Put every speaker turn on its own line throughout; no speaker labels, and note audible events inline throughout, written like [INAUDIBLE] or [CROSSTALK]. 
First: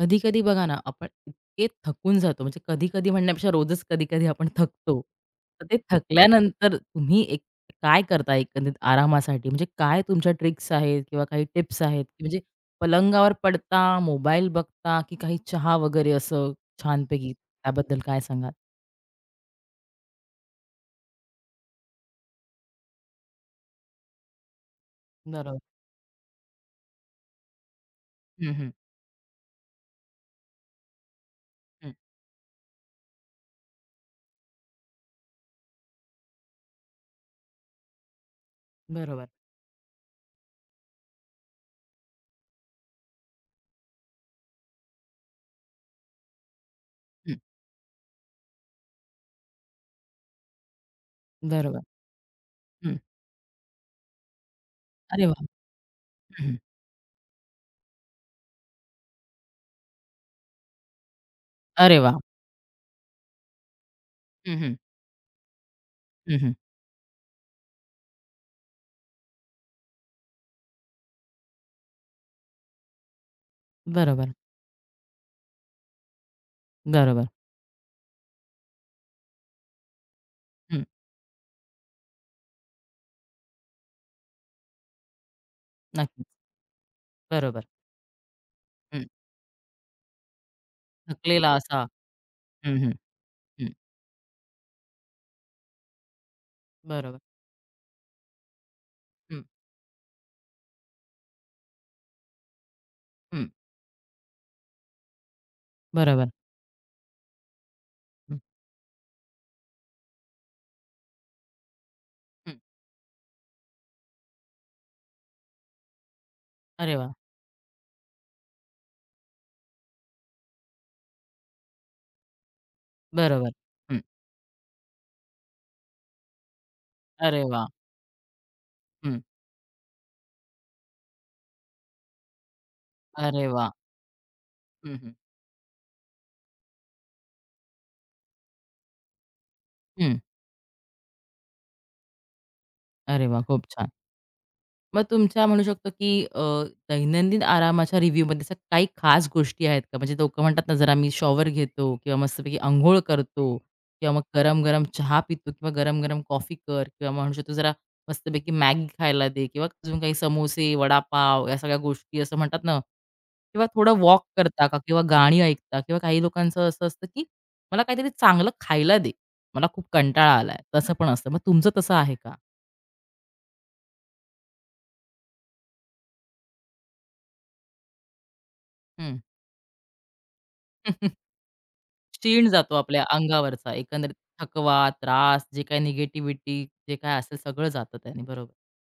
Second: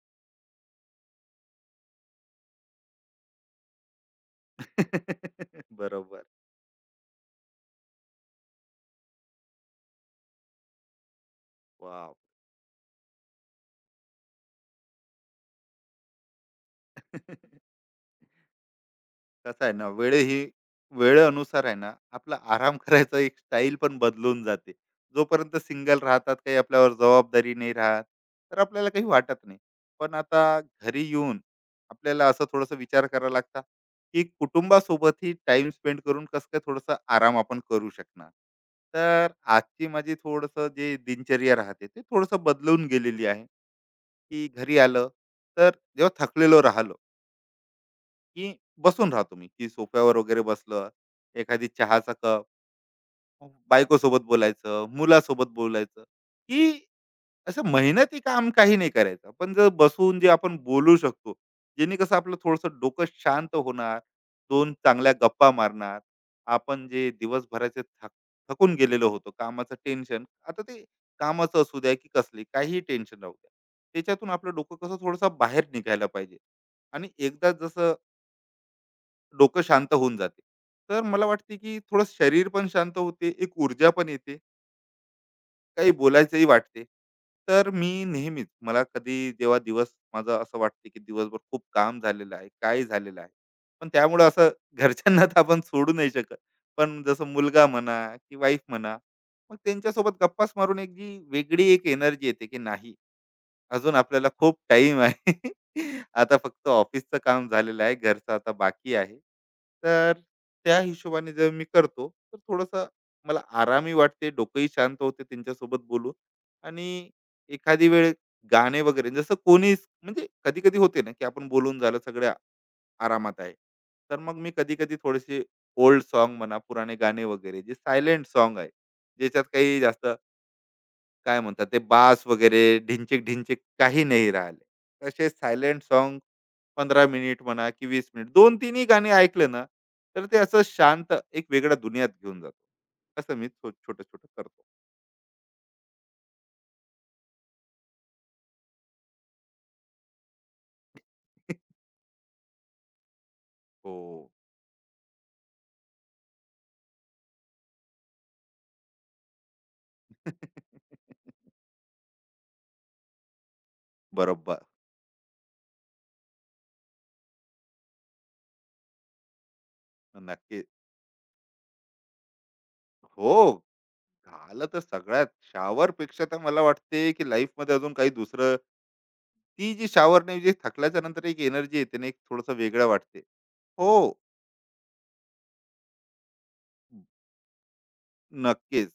कधी-कधी बघा ना, आपण इतके थकून जातो, म्हणजे कधी-कधी म्हणण्यापेक्षा रोजच कधी-कधी आपण थकतो. तर
[LAUGHS]
ते
बरोबर.
थकल्यानंतर तुम्ही एक काय करता एकंदरीत आरामासाठी? म्हणजे काय तुमच्या ट्रिक्स आहेत किंवा काही टिप्स आहेत,
वॉव!
की म्हणजे पलंगावर पडता, मोबाईल बघता, की काही चहा वगैरे असं छानपैकी?
[LAUGHS]
त्याबद्दल काय सांगाल?
कसं आहे ना, वेळ ही वेळेनुसार आहे ना, आपला आराम [LAUGHS] करायचा एक स्टाईल पण बदलून जाते. जोपर्यंत
बरोबर.
सिंगल राहतात, काही आपल्यावर जबाबदारी नाही राहत,
हं,
तर
हं,
आपल्याला काही वाटत नाही. पण आता घरी येऊन
हं.
आपल्याला असं थोडंसं विचार करावा लागता, की कुटुंबासोबतही टाईम स्पेंड करून कसं काय थोडंसं आराम आपण करू शकणार.
बरोबर.
तर आजची माझी थोडंसं जे दिनचर्या राहते, ते थोडंसं बदलून गेलेली आहे. की घरी आलं तर जेव्हा थकलेलो राहिलो
हं.
की बसून राहतो मी की सोफ्यावर वगैरे बसलं एखादी
बरोबर.
चहाचा कप
हं.
बायकोसोबत बोलायचं,
अरे वाह!
मुलासोबत बोलायचं,
हं,
की असं मेहनती काम काही नाही करायचं. पण जर बसून जे आपण बोलू शकतो, ज्याने
अरे
कसं
वाह!
आपलं थोडंसं डोकं शांत होणार,
हं,
2
हं.
चांगल्या गप्पा मारणार.
हं.
आपण जे दिवसभराचे थकून गेलेलो होतो, कामाचं टेन्शन, आता ते कामाचं असू द्या की कसली काहीही टेन्शन राहू द्या. त्याच्यातून
बरोबर,
आपलं डोकं कसं थोडंसं बाहेर निघायला पाहिजे आणि
बरोबर.
एकदा जसं डोकं शांत होऊन जाते,
हं.
तर मला वाटते की थोडं शरीर पण शांत होते, एक ऊर्जा पण येते. काही
नक्कीच.
बोलायचंही वाटते.
बरोबर.
तर मी नेहमीच मला
हं.
कधी जेव्हा दिवस माझा असं वाटते, की दिवसभर
थकलेला
खूप
असा
काम झालेलं आहे,
हं,
काय
हं,
झालेलं आहे.
हं.
पण त्यामुळं असं [LAUGHS] घरच्यांना तर आपण सोडू नाही शकत. पण
बरोबर.
जसं मुलगा म्हणा की वाईफ म्हणा,
हं,
मग त्यांच्यासोबत गप्पाच मारून एक जी वेगळी एक एनर्जी येते, की नाही
हं.
अजून आपल्याला खूप टाइम आहे. [LAUGHS]
बरोबर.
आता फक्त ऑफिसचं काम झालेलं आहे. घरचं
हं,
आता बाकी आहे. तर त्या हिशोबाने जर मी करतो, तर
हं.
थोडंसं मला आरामही वाटते, डोकंही शांत होते त्यांच्यासोबत बोलून
अरे
आणि
वाह!
एखादी वेळ गाणे वगैरे जसं कोणीच म्हणजे कधी-कधी होते ना, की आपण बोलून झालं सगळे आरामात
बरोबर.
आहे.
हं.
तर मग मी कधी-कधी थोडेसे ओल्ड सॉन्ग म्हणा, पुराणे गाणे
अरे
वगैरे
वाह!
जे सायलेंट सॉन्ग आहे,
हं.
ज्याच्यात काही जास्त काय म्हणतात ते बास वगैरे ढिंचिक
अरे
ढिंचिक
वाह!
काही नाही
हं,
राहिले
हं.
तसे सायलेंट सॉन्ग 15 मिनिट म्हणा की 20 मिनिट दोन तिन्ही गाणी ऐकले ना
हं.
तर ते असं शांत एक वेगळ्या दुनियात घेऊन जातो.
अरे
असं
वाह!
मी
खूप
छो-
छान.
छोटं छोटं करतो.
मग तुमच्या म्हणू शकतो, की दैनंदिन आरामाच्या रिव्ह्यूमध्ये असं काही खास गोष्टी आहेत का? म्हणजे लोकं म्हणतात ना, जरा मी शॉवर
[LAUGHS]
घेतो किंवा मस्तपैकी अंघोळ करतो
हो.
किंवा मग गरम-गरम चहा पितो किंवा गरम-गरम कॉफी कर किंवा म्हणू शकतो जरा मस्तपैकी मॅगी खायला दे किंवा अजून काही समोसे, वडापाव
[LAUGHS]
या सगळ्या गोष्टी असं म्हणतात ना किंवा थोडं वॉक
बरोबर.
करता का किंवा गाणी ऐकता किंवा काही लोकांचं असं असतं, की मला काहीतरी चांगलं खायला दे. मला खूप कंटाळा आलाय.
नक्की.
तसं पण असतं. मग तुमचं तसं आहे का?
हो. झालं तर सगळ्यात शावर पेक्षा तर मला वाटते की लाईफ मध्ये अजून काही दुसरं
हं.
ती जी शावर नाही जी थकल्याच्या नंतर एक एनर्जी येते ना एक
क्षीण
थोडस
जातो
वेगळं
आपल्या
वाटते.
अंगावरचा
हो.
एकंदरीत थकवा, त्रास, जे काही निगेटिव्हिटी जे काय असेल सगळं जातं त्याने. बरोबर.
नक्कीच.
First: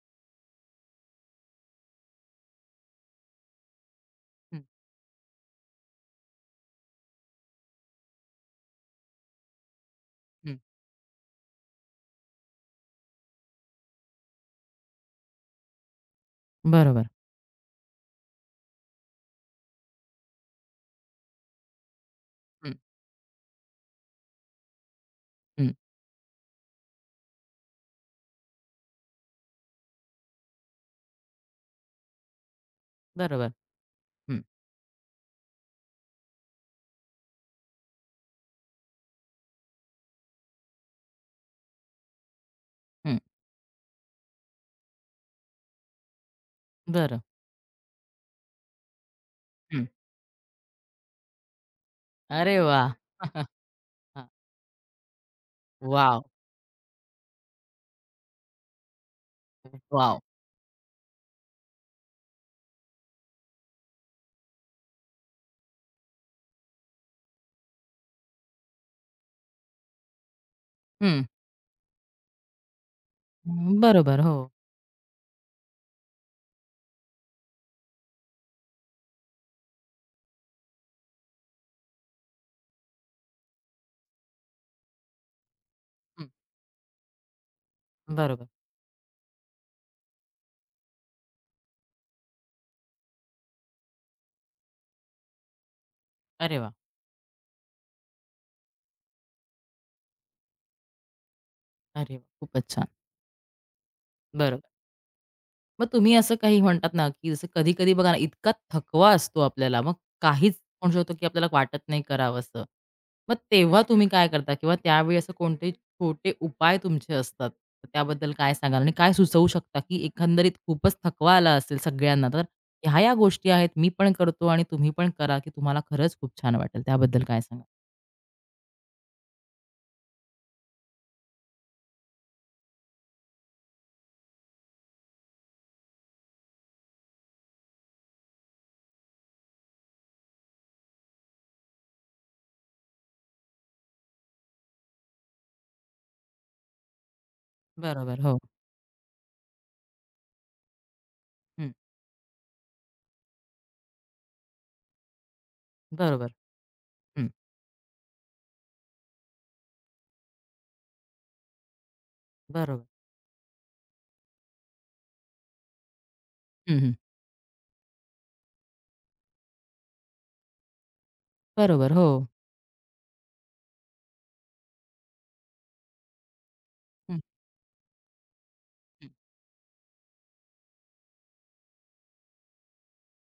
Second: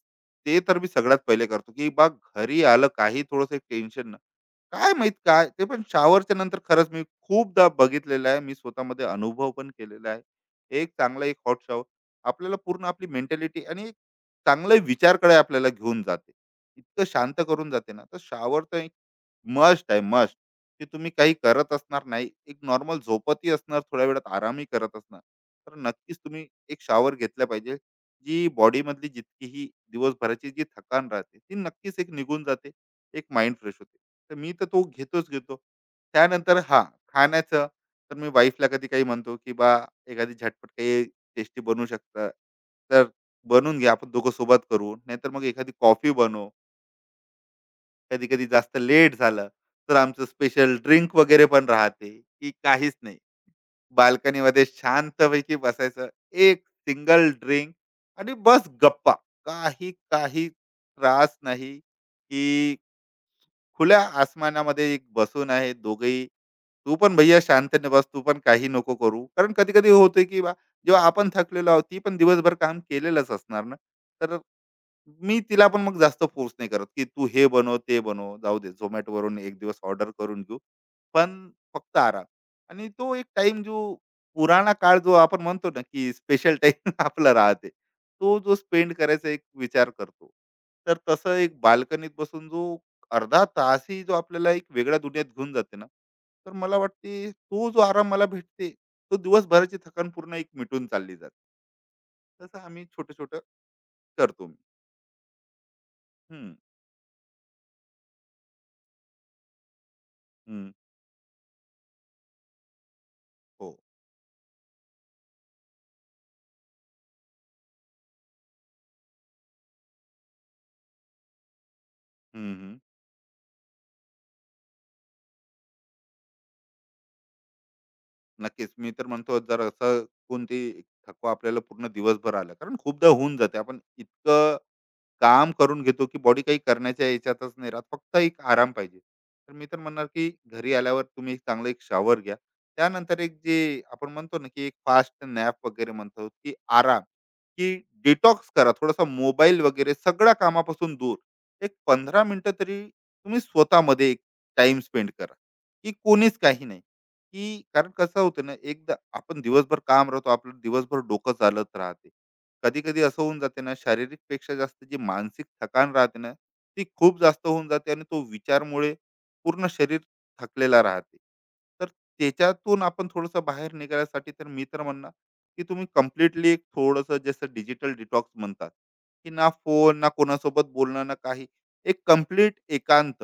ते तर मी सगळ्यात पहिले करतो, की बा घरी आलं काही थोडंसं एक टेन्शन ना,
हं,
काय माहीत काय? ते पण शॉवरच्या नंतर खरंच मी खूपदा बघितलेलं आहे. मी स्वतःमध्ये अनुभव पण केलेला आहे.
हं.
एक चांगला एक हॉट शॉवर आपल्याला पूर्ण आपली मेंटॅलिटी आणि एक चांगले विचारकडे आपल्याला घेऊन जाते. इतकं
बरोबर.
शांत करून जाते ना, तर शॉवर तर मस्ट आहे, मस्ट. की तुम्ही काही करत असणार नाही. एक
हं,
नॉर्मल झोपतही असणार, थोड्या वेळात आरामही करत असणार.
हं.
तर नक्कीच तुम्ही एक शावर घेतला पाहिजे. जी बॉडीमधली जितकीही दिवसभराची जी थकान राहते, ती नक्कीच एक निघून जाते. एक
बरोबर.
माइंड फ्रेश होते. तर
हं,
मी तर तो घेतोच घेतो. त्यानंतर हां, खाण्याचं तर मी वाईफला कधी काही म्हणतो, की "बा, एखादी झटपट काही टेस्टी बनवू शकता, तर
हं.
बनवून घ्या. आपण दोघं सोबत करू. नाहीतर मग एखादी कॉफी बनव."
बरं.
कधी-कधी जास्त लेट झालं,
हं.
तर आमचं स्पेशल ड्रिंक वगैरे पण राहते, की
अरे वाह!
काहीच नाही.
[LAUGHS] हां.
बाल्कनीमध्ये शांतपैकी बसायचं,
वॉव!
एक सिंगल ड्रिंक आणि बस गप्पा. काही,
वॉव! [LAUGHS]
काही त्रास नाही, की खुल्या आसमानामध्ये एक बसून आहे दोघंही. तू पण भैय्या शांतने बस, तू पण काही नको करू. कारण कधी-कधी होतं, की बा जेव्हा आपण थकलेलो आहोत, ती पण दिवसभर काम केलेलंच असणार ना.
बरोबर. हो.
तर मी तिला पण मग जास्त फोर्स नाही करत, की तू हे बनव, ते बनव. जाऊ दे, Zomatoवरून एक दिवस ऑर्डर करून घेऊ. पण फक्त आराम. आणि तो एक टाइम जो पुराणा काळ जो आपण म्हणतो ना, की
हं.
स्पेशल टाइम [LAUGHS] आपला राहते. तो
बरोबर.
जो स्पेंड करायचा एक विचार करतो. तर तसं एक बाल्कनीत बसून जो अर्धा तासही जो आपल्याला एक वेगळ्या दुनियेत घेऊन जाते ना, तर
अरे वाह!
मला वाटते तो जो आराम मला भेटते, तो दिवसभराची थकान पूर्ण एक मिटून चालली जाते.
अरे वाह!
तसं
खूपच
आम्ही
छान.
छोटं-छोटं करतो.
बरोबर. मग तुम्ही असं
हं,
काही म्हणतात ना, की जसं कधी-कधी बघा ना, इतका थकवा असतो आपल्याला, मग काहीच
हं.
म्हणू शकतो, की आपल्याला वाटत नाही करावंसं. मग
हो.
तेव्हा तुम्ही काय करता किंवा त्यावेळी असे कोणते छोटे उपाय तुमचे असतात? तर त्याबद्दल काय सांगाल? आणि काय सुचवू शकता, की एकंदरीत खूपच थकवा आला असेल सगळ्यांना, तर
हं, हं.
ह्या या गोष्टी आहेत, मी पण करतो आणि तुम्ही पण करा, की तुम्हाला खरंच खूप छान वाटेल. त्याबद्दल काय सांगाल?
नक्कीच. मी तर म्हणतो जर असं कोणती थकवा आपल्याला पूर्ण दिवसभर आला कारण खूपदा होऊन जाते. आपण इतकं काम करून घेतो की बॉडी काही करण्याच्या याच्यातच नाही राहत फक्त एक आराम पाहिजे तर मी तर म्हणणार की घरी आल्यावर तुम्ही एक चांगला एक शॉवर घ्या. त्यानंतर एक जे आपण म्हणतो ना की एक फास्ट नॅप वगैरे म्हणतो की आराम की
बरोबर, हो.
डिटॉक्स करा, थोडासा मोबाईल वगैरे सगळ्या कामापासून दूर
हं.
एक 15 मिनिटं तरी तुम्ही स्वतःमध्ये एक टाइम स्पेंड करा की
बरोबर.
कोणीच काही नाही.
हं.
की कारण कसं होतं ना एकदा आपण दिवसभर काम राहतो आपलं दिवसभर डोकं चालत राहते. कधी
बरोबर.
कधी असं होऊन जाते ना शारीरिक पेक्षा जास्त जी मानसिक थकान राहते ना
हं,
ती
हं.
खूप जास्त होऊन जाते आणि तो विचारमुळे पूर्ण शरीर थकलेला राहते. तर
बरोबर, हो.
त्याच्यातून आपण थोडंसं बाहेर निघायसाठी तर मी तर म्हणणार की तुम्ही कम्प्लिटली एक थोडंसं
हं,
जसं डिजिटल डिटॉक्स म्हणतात
हं,
की ना फोन ना कोणासोबत बोलणं ना काही एक कम्प्लीट एकांत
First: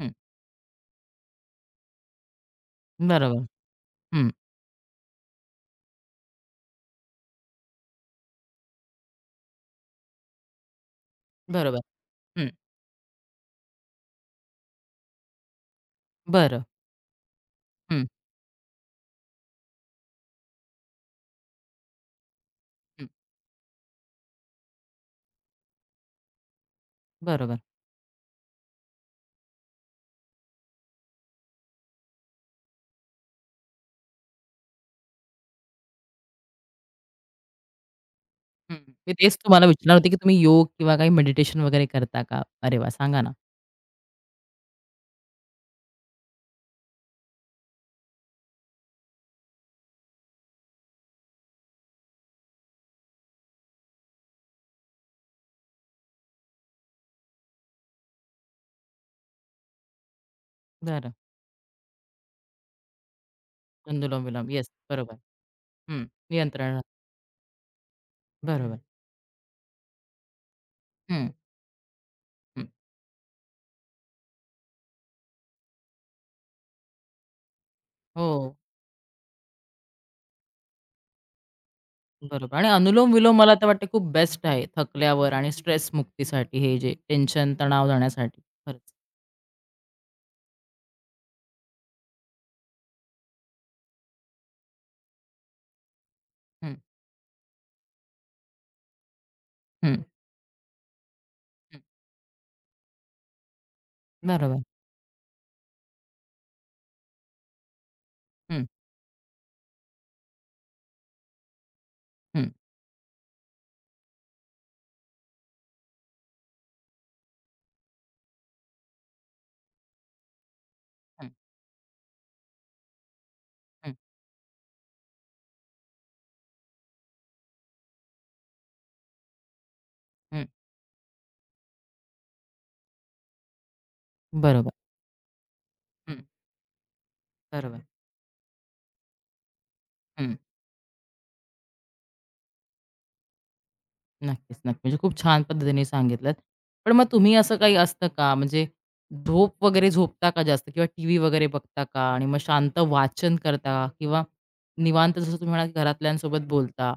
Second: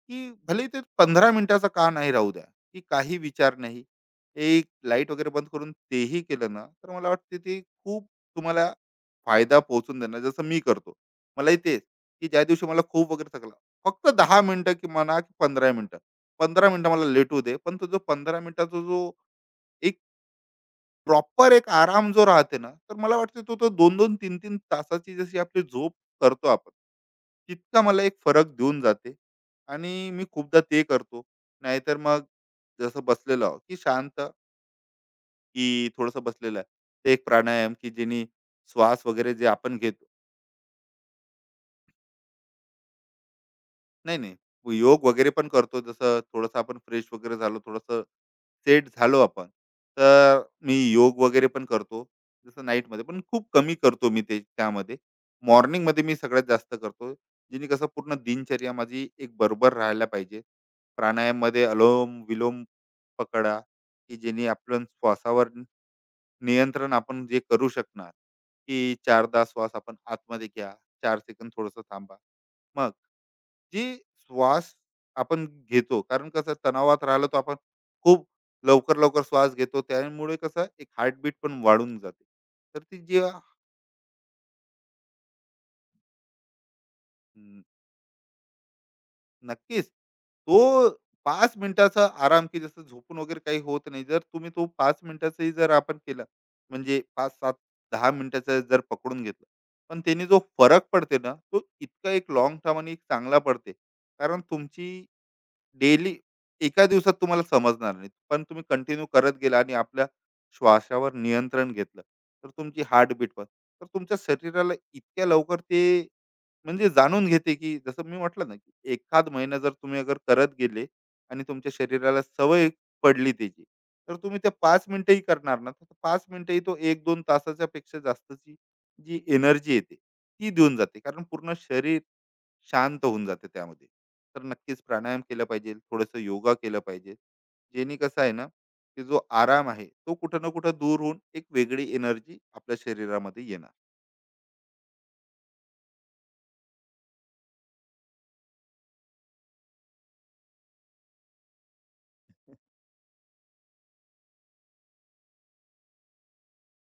हं.
भले ते 15 मिनिटाचं का नाही राहू द्या की काही
बरोबर.
विचार नाही,
हं.
एक लाईट वगैरे बंद करून तेही केलं ना तर मला वाटते ते खूप तुम्हाला फायदा पोहोचून देणं जसं मी करतो. मलाही तेच,
बरोबर.
की ज्या दिवशी मला खूप वगैरे थकला, फक्त 10 मिनिटं की म्हणा की 15 मिनिटं.
बरं.
15 मिनिटं मला लेटू दे, पण तो जो
हं,
15 मिनिटाचा जो एक प्रॉपर एक आराम जो राहते ना, तर
हं.
मला वाटते तो तो 2-2, 3-3 तासाची जशी आपली झोप करतो आपण,
बरोबर.
तितका मला एक फरक देऊन जाते आणि मी खूपदा ते करतो. नाहीतर मग जसं बसलेलो आहोत, की शांत की थोडंसं बसलेलं आहे. ते एक प्राणायाम की जेणे
हं.
श्वास
मी
वगैरे
तेच
जे
तुम्हाला
आपण
विचारणार
घेतो
होते, की तुम्ही योग किंवा काही मेडिटेशन वगैरे करता का? अरे वाह! सांगा ना.
नाही, नाही. योग वगैरे पण करतो. जसं थोडंसं आपण फ्रेश वगैरे झालो, थोडंसं सेट झालो आपण, तर मी योग वगैरे पण करतो. जसं नाईटमध्ये पण खूप कमी करतो मी ते त्यामध्ये. मॉर्निंगमध्ये मी सगळ्यात जास्त करतो. जेणे कसं पूर्ण दिनचर्या माझी एक बरोबर राहायला पाहिजे.
बरं.
प्राणायाममध्ये अलोम-विलोम पकडा, की जेणे
अनुलोम-विलोम. येस,
आपण
बरोबर.
श्वासावर
हं. नियंत्रण.
नियंत्रण आपण जे करू शकणार,
बरोबर.
की 4दा श्वास आपण आतमध्ये घ्या, 4
हं,
सेकंद थोडंसं थांबा.
हं.
मग जी श्वास आपण घेतो कारण कसं तणावात राहिलो तर आपण खूप
हो,
लवकर लवकर श्वास घेतो त्यामुळे कसं एक हार्टबीट पण वाढून जाते.
बरोबर आणि
तर ती जी अ,
अनुलोम-विलोम मला तर वाटते खूप बेस्ट आहे थकल्यावर आणि स्ट्रेस मुक्तीसाठी हे जे टेन्शन,
न-
तणाव जाण्यासाठी. खरंच.
नक्कीच तो 5 मिनिटाचा आराम की जसं झोपून वगैरे काही होत नाही जर तुम्ही तो 5 मिनिटाचाही जर आपण केला
हं,
म्हणजे 5 ते 10 मिनिटाचा जर पकडून घेतलं पण
हं,
त्याने जो फरक पडते ना तो
हं.
इतका एक लॉंग टर्म आणि एक चांगला पडते. कारण
बरोबर.
तुमची डेली एका दिवसात तुम्हाला समजणार नाही. पण
हं,
तुम्ही कंटिन्यू करत गेला आणि आपल्या श्वासावर नियंत्रण घेतलं, तर
हं,
तुमची हार्टबीट पण. तर तुमच्या शरीराला इतक्या लवकर ते म्हणजे जाणून घेते, की जसं मी म्हटलं ना, की 1 महिना जर तुम्ही अगर करत गेले
हं,
आणि तुमच्या शरीराला सवय पडली त्याची,
हं,
तर तुम्ही त्या 5 मिनिटंही करणार ना, तर 5 मिनिटंही तो 1-2 तासाच्या पेक्षा जास्तची जी एनर्जी येते,
हं.
ती देऊन जाते. कारण पूर्ण शरीर शांत होऊन जाते त्यामध्ये. तर
बरोबर.
नक्कीच प्राणायाम केला पाहिजे, थोडंसं
हं,
योगा केलं पाहिजे
बरोबर.
जेणे कसं आहे ना की जो आराम आहे तो
हं.
कुठं ना कुठं दूर होऊन एक वेगळी एनर्जी आपल्या शरीरामध्ये येणार.
नक्कीच, नक्की. म्हणजे खूप छान पद्धतीने सांगितलंत. पण मग तुम्ही असं काही असतं का म्हणजे झोप वगैरे झोपता का जास्त किंवा टीव्ही वगैरे बघता का? आणि मग शांत वाचन करता का, किंवा निवांत जसं तुम्ही म्हणालात घरातल्यांसोबत बोलता.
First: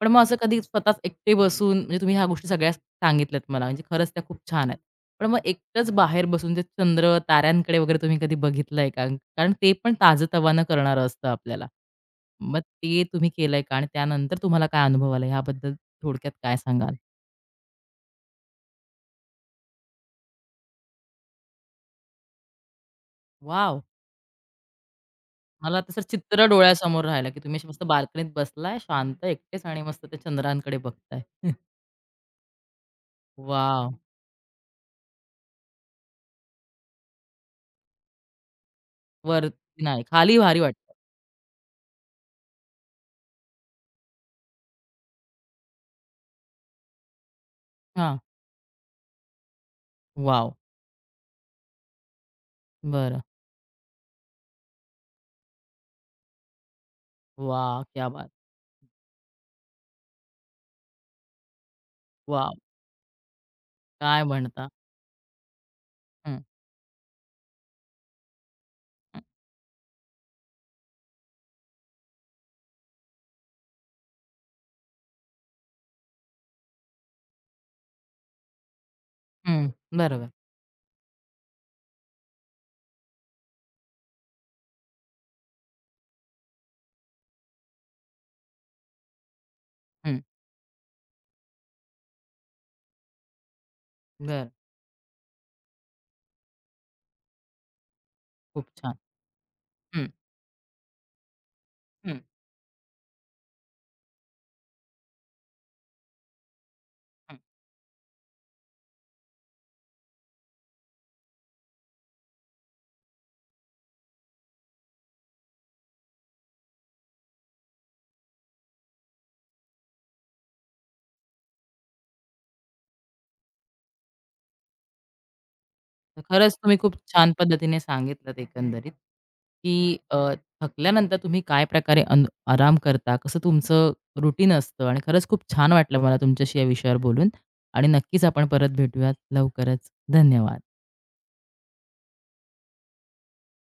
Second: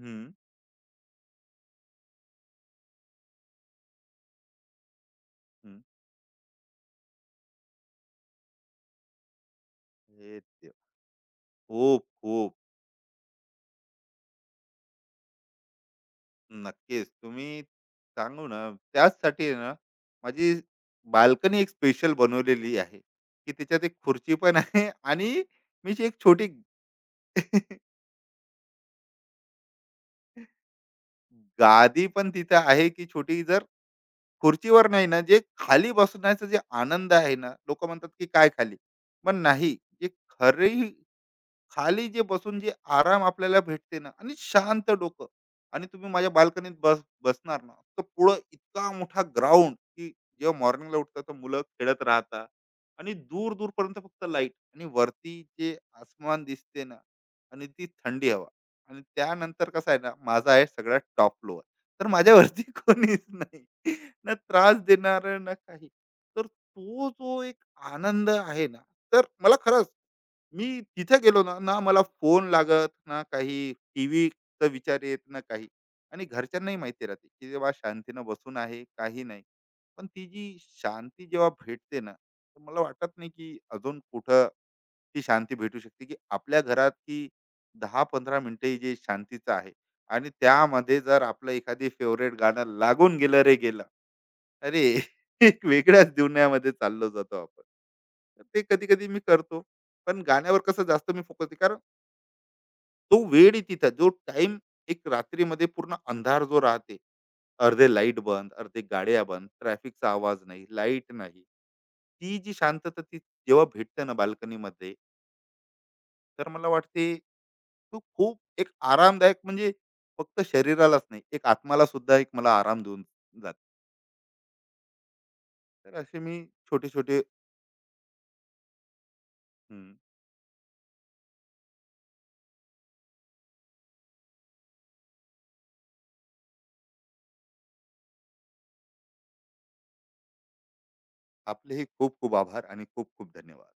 पण मग असं कधी स्वतःच एकटे बसून म्हणजे तुम्ही ह्या गोष्टी सगळ्या सांगितल्यात मला म्हणजे खरंच त्या खूप छान आहेत. पण मग
हम्म.
एकटंच बाहेर बसून ते चंद्र, ताऱ्यांकडे वगैरे तुम्ही कधी बघितलंय का? कारण ते पण
हे
ताजंतवानं
देवा.
करणारं असतं आपल्याला.
खूप खूप
मग ते तुम्ही केलंय का? आणि त्यानंतर तुम्हाला काय अनुभव आला याबद्दल? थोडक्यात काय सांगाल?
नक्कीच. तुम्ही सांगू ना त्याचसाठी आहे ना माझी बाल्कनी एक स्पेशल बनवलेली आहे की
वॉव!
त्याच्यात एक खुर्ची पण आहे आणि
मला
मी
तसं
जी एक
चित्र
छोटी
डोळ्यासमोर राहिलं, की तुम्ही अशी
[LAUGHS]
मस्त बाल्कनीत बसलाय, शांत एकटेच आणि मस्त त्या चंद्रांकडे बघताय. [LAUGHS]
गादी पण तिथं आहे की छोटी जर
वॉव!
खुर्चीवर नाही ना, जे खाली बसण्याचा जे आनंद आहे ना, लोकं म्हणतात की काय खाली? पण नाही,
वरती नाही,
जे
खाली भारी
खरी
वाटतं.
खाली जे बसून जे आराम आपल्याला भेटते ना आणि शांत डोकं आणि तुम्ही माझ्या बाल्कनीत बसणार ना तर
हां.
पुढं इतका मोठा ग्राउंड की
वॉव!
जेव्हा मॉर्निंगला उठतात तर मुलं खेळत राहतात आणि
बरं.
दूर दूरपर्यंत फक्त लाईट आणि वरती जे आसमान दिसते ना आणि
वाह!
ती
क्या बात!
थंडी हवा आणि त्यानंतर कसं आहे ना माझा आहे सगळ्यात टॉप फ्लोअर तर
वॉव!
माझ्यावरती [LAUGHS] कोणीच नाही,
काय
ना
म्हणता?
त्रास देणार ना काही.
हं,
तर तो जो एक आनंद आहे ना
हं,
तर मला खरंच मी तिथे गेलो ना, ना मला फोन लागत, ना काही टीव्हीचा विचार येत, ना काही. आणि घरच्यांनाही माहिती राहते, की जेव्हा शांतीनं बसून आहे, काही नाही.
हं.
पण ती
बरोबर.
जी शांती जेव्हा भेटते ना, तर मला वाटत नाही की अजून कुठं ती शांती भेटू शकते, की आपल्या घरात ही 10-15 मिनिटं ही जी शांतीचं आहे
हं,
आणि त्यामध्ये जर आपलं एखादी फेव्हरेट गाणं लागून गेलं रे गेलं,
बरं.
अरे [LAUGHS] एक वेगळ्याच दुनियामध्ये चाललो जातो आपण. तर ते
खूप छान.
कधी-कधी मी करतो.
हं,
पण गाण्यावर कसं जास्त मी फोकस कारण
हं,
तो वेळही तिथं जो टाईम एक रात्रीमध्ये पूर्ण अंधार जो राहते,
हं.
अर्धे लाईट बंद, अर्धे गाड्या बंद, ट्रॅफिकचा आवाज नाही, लाईट नाही. ती जी शांतता ती जेव्हा भेटते ना बाल्कनीमध्ये तर मला वाटते तो खूप एक आरामदायक म्हणजे फक्त शरीरालाच नाही एक आत्माला सुद्धा एक मला आराम देऊन जाते. तर असे
तर
मी
खरंच तुम्ही
छोटे
खूप
छोटे
छान पद्धतीने सांगितलत एकंदरीत,
हम्म,
की अ, थकल्यानंतर तुम्ही काय प्रकारे आराम करता, कसं तुमचं रुटीन असतं आणि खरंच खूप छान वाटलं मला तुमच्याशी या विषयावर बोलून आणि नक्कीच आपण परत भेटूयात लवकरच. धन्यवाद.
आपलेही खूप खूप आभार आणि खूप खूप धन्यवाद.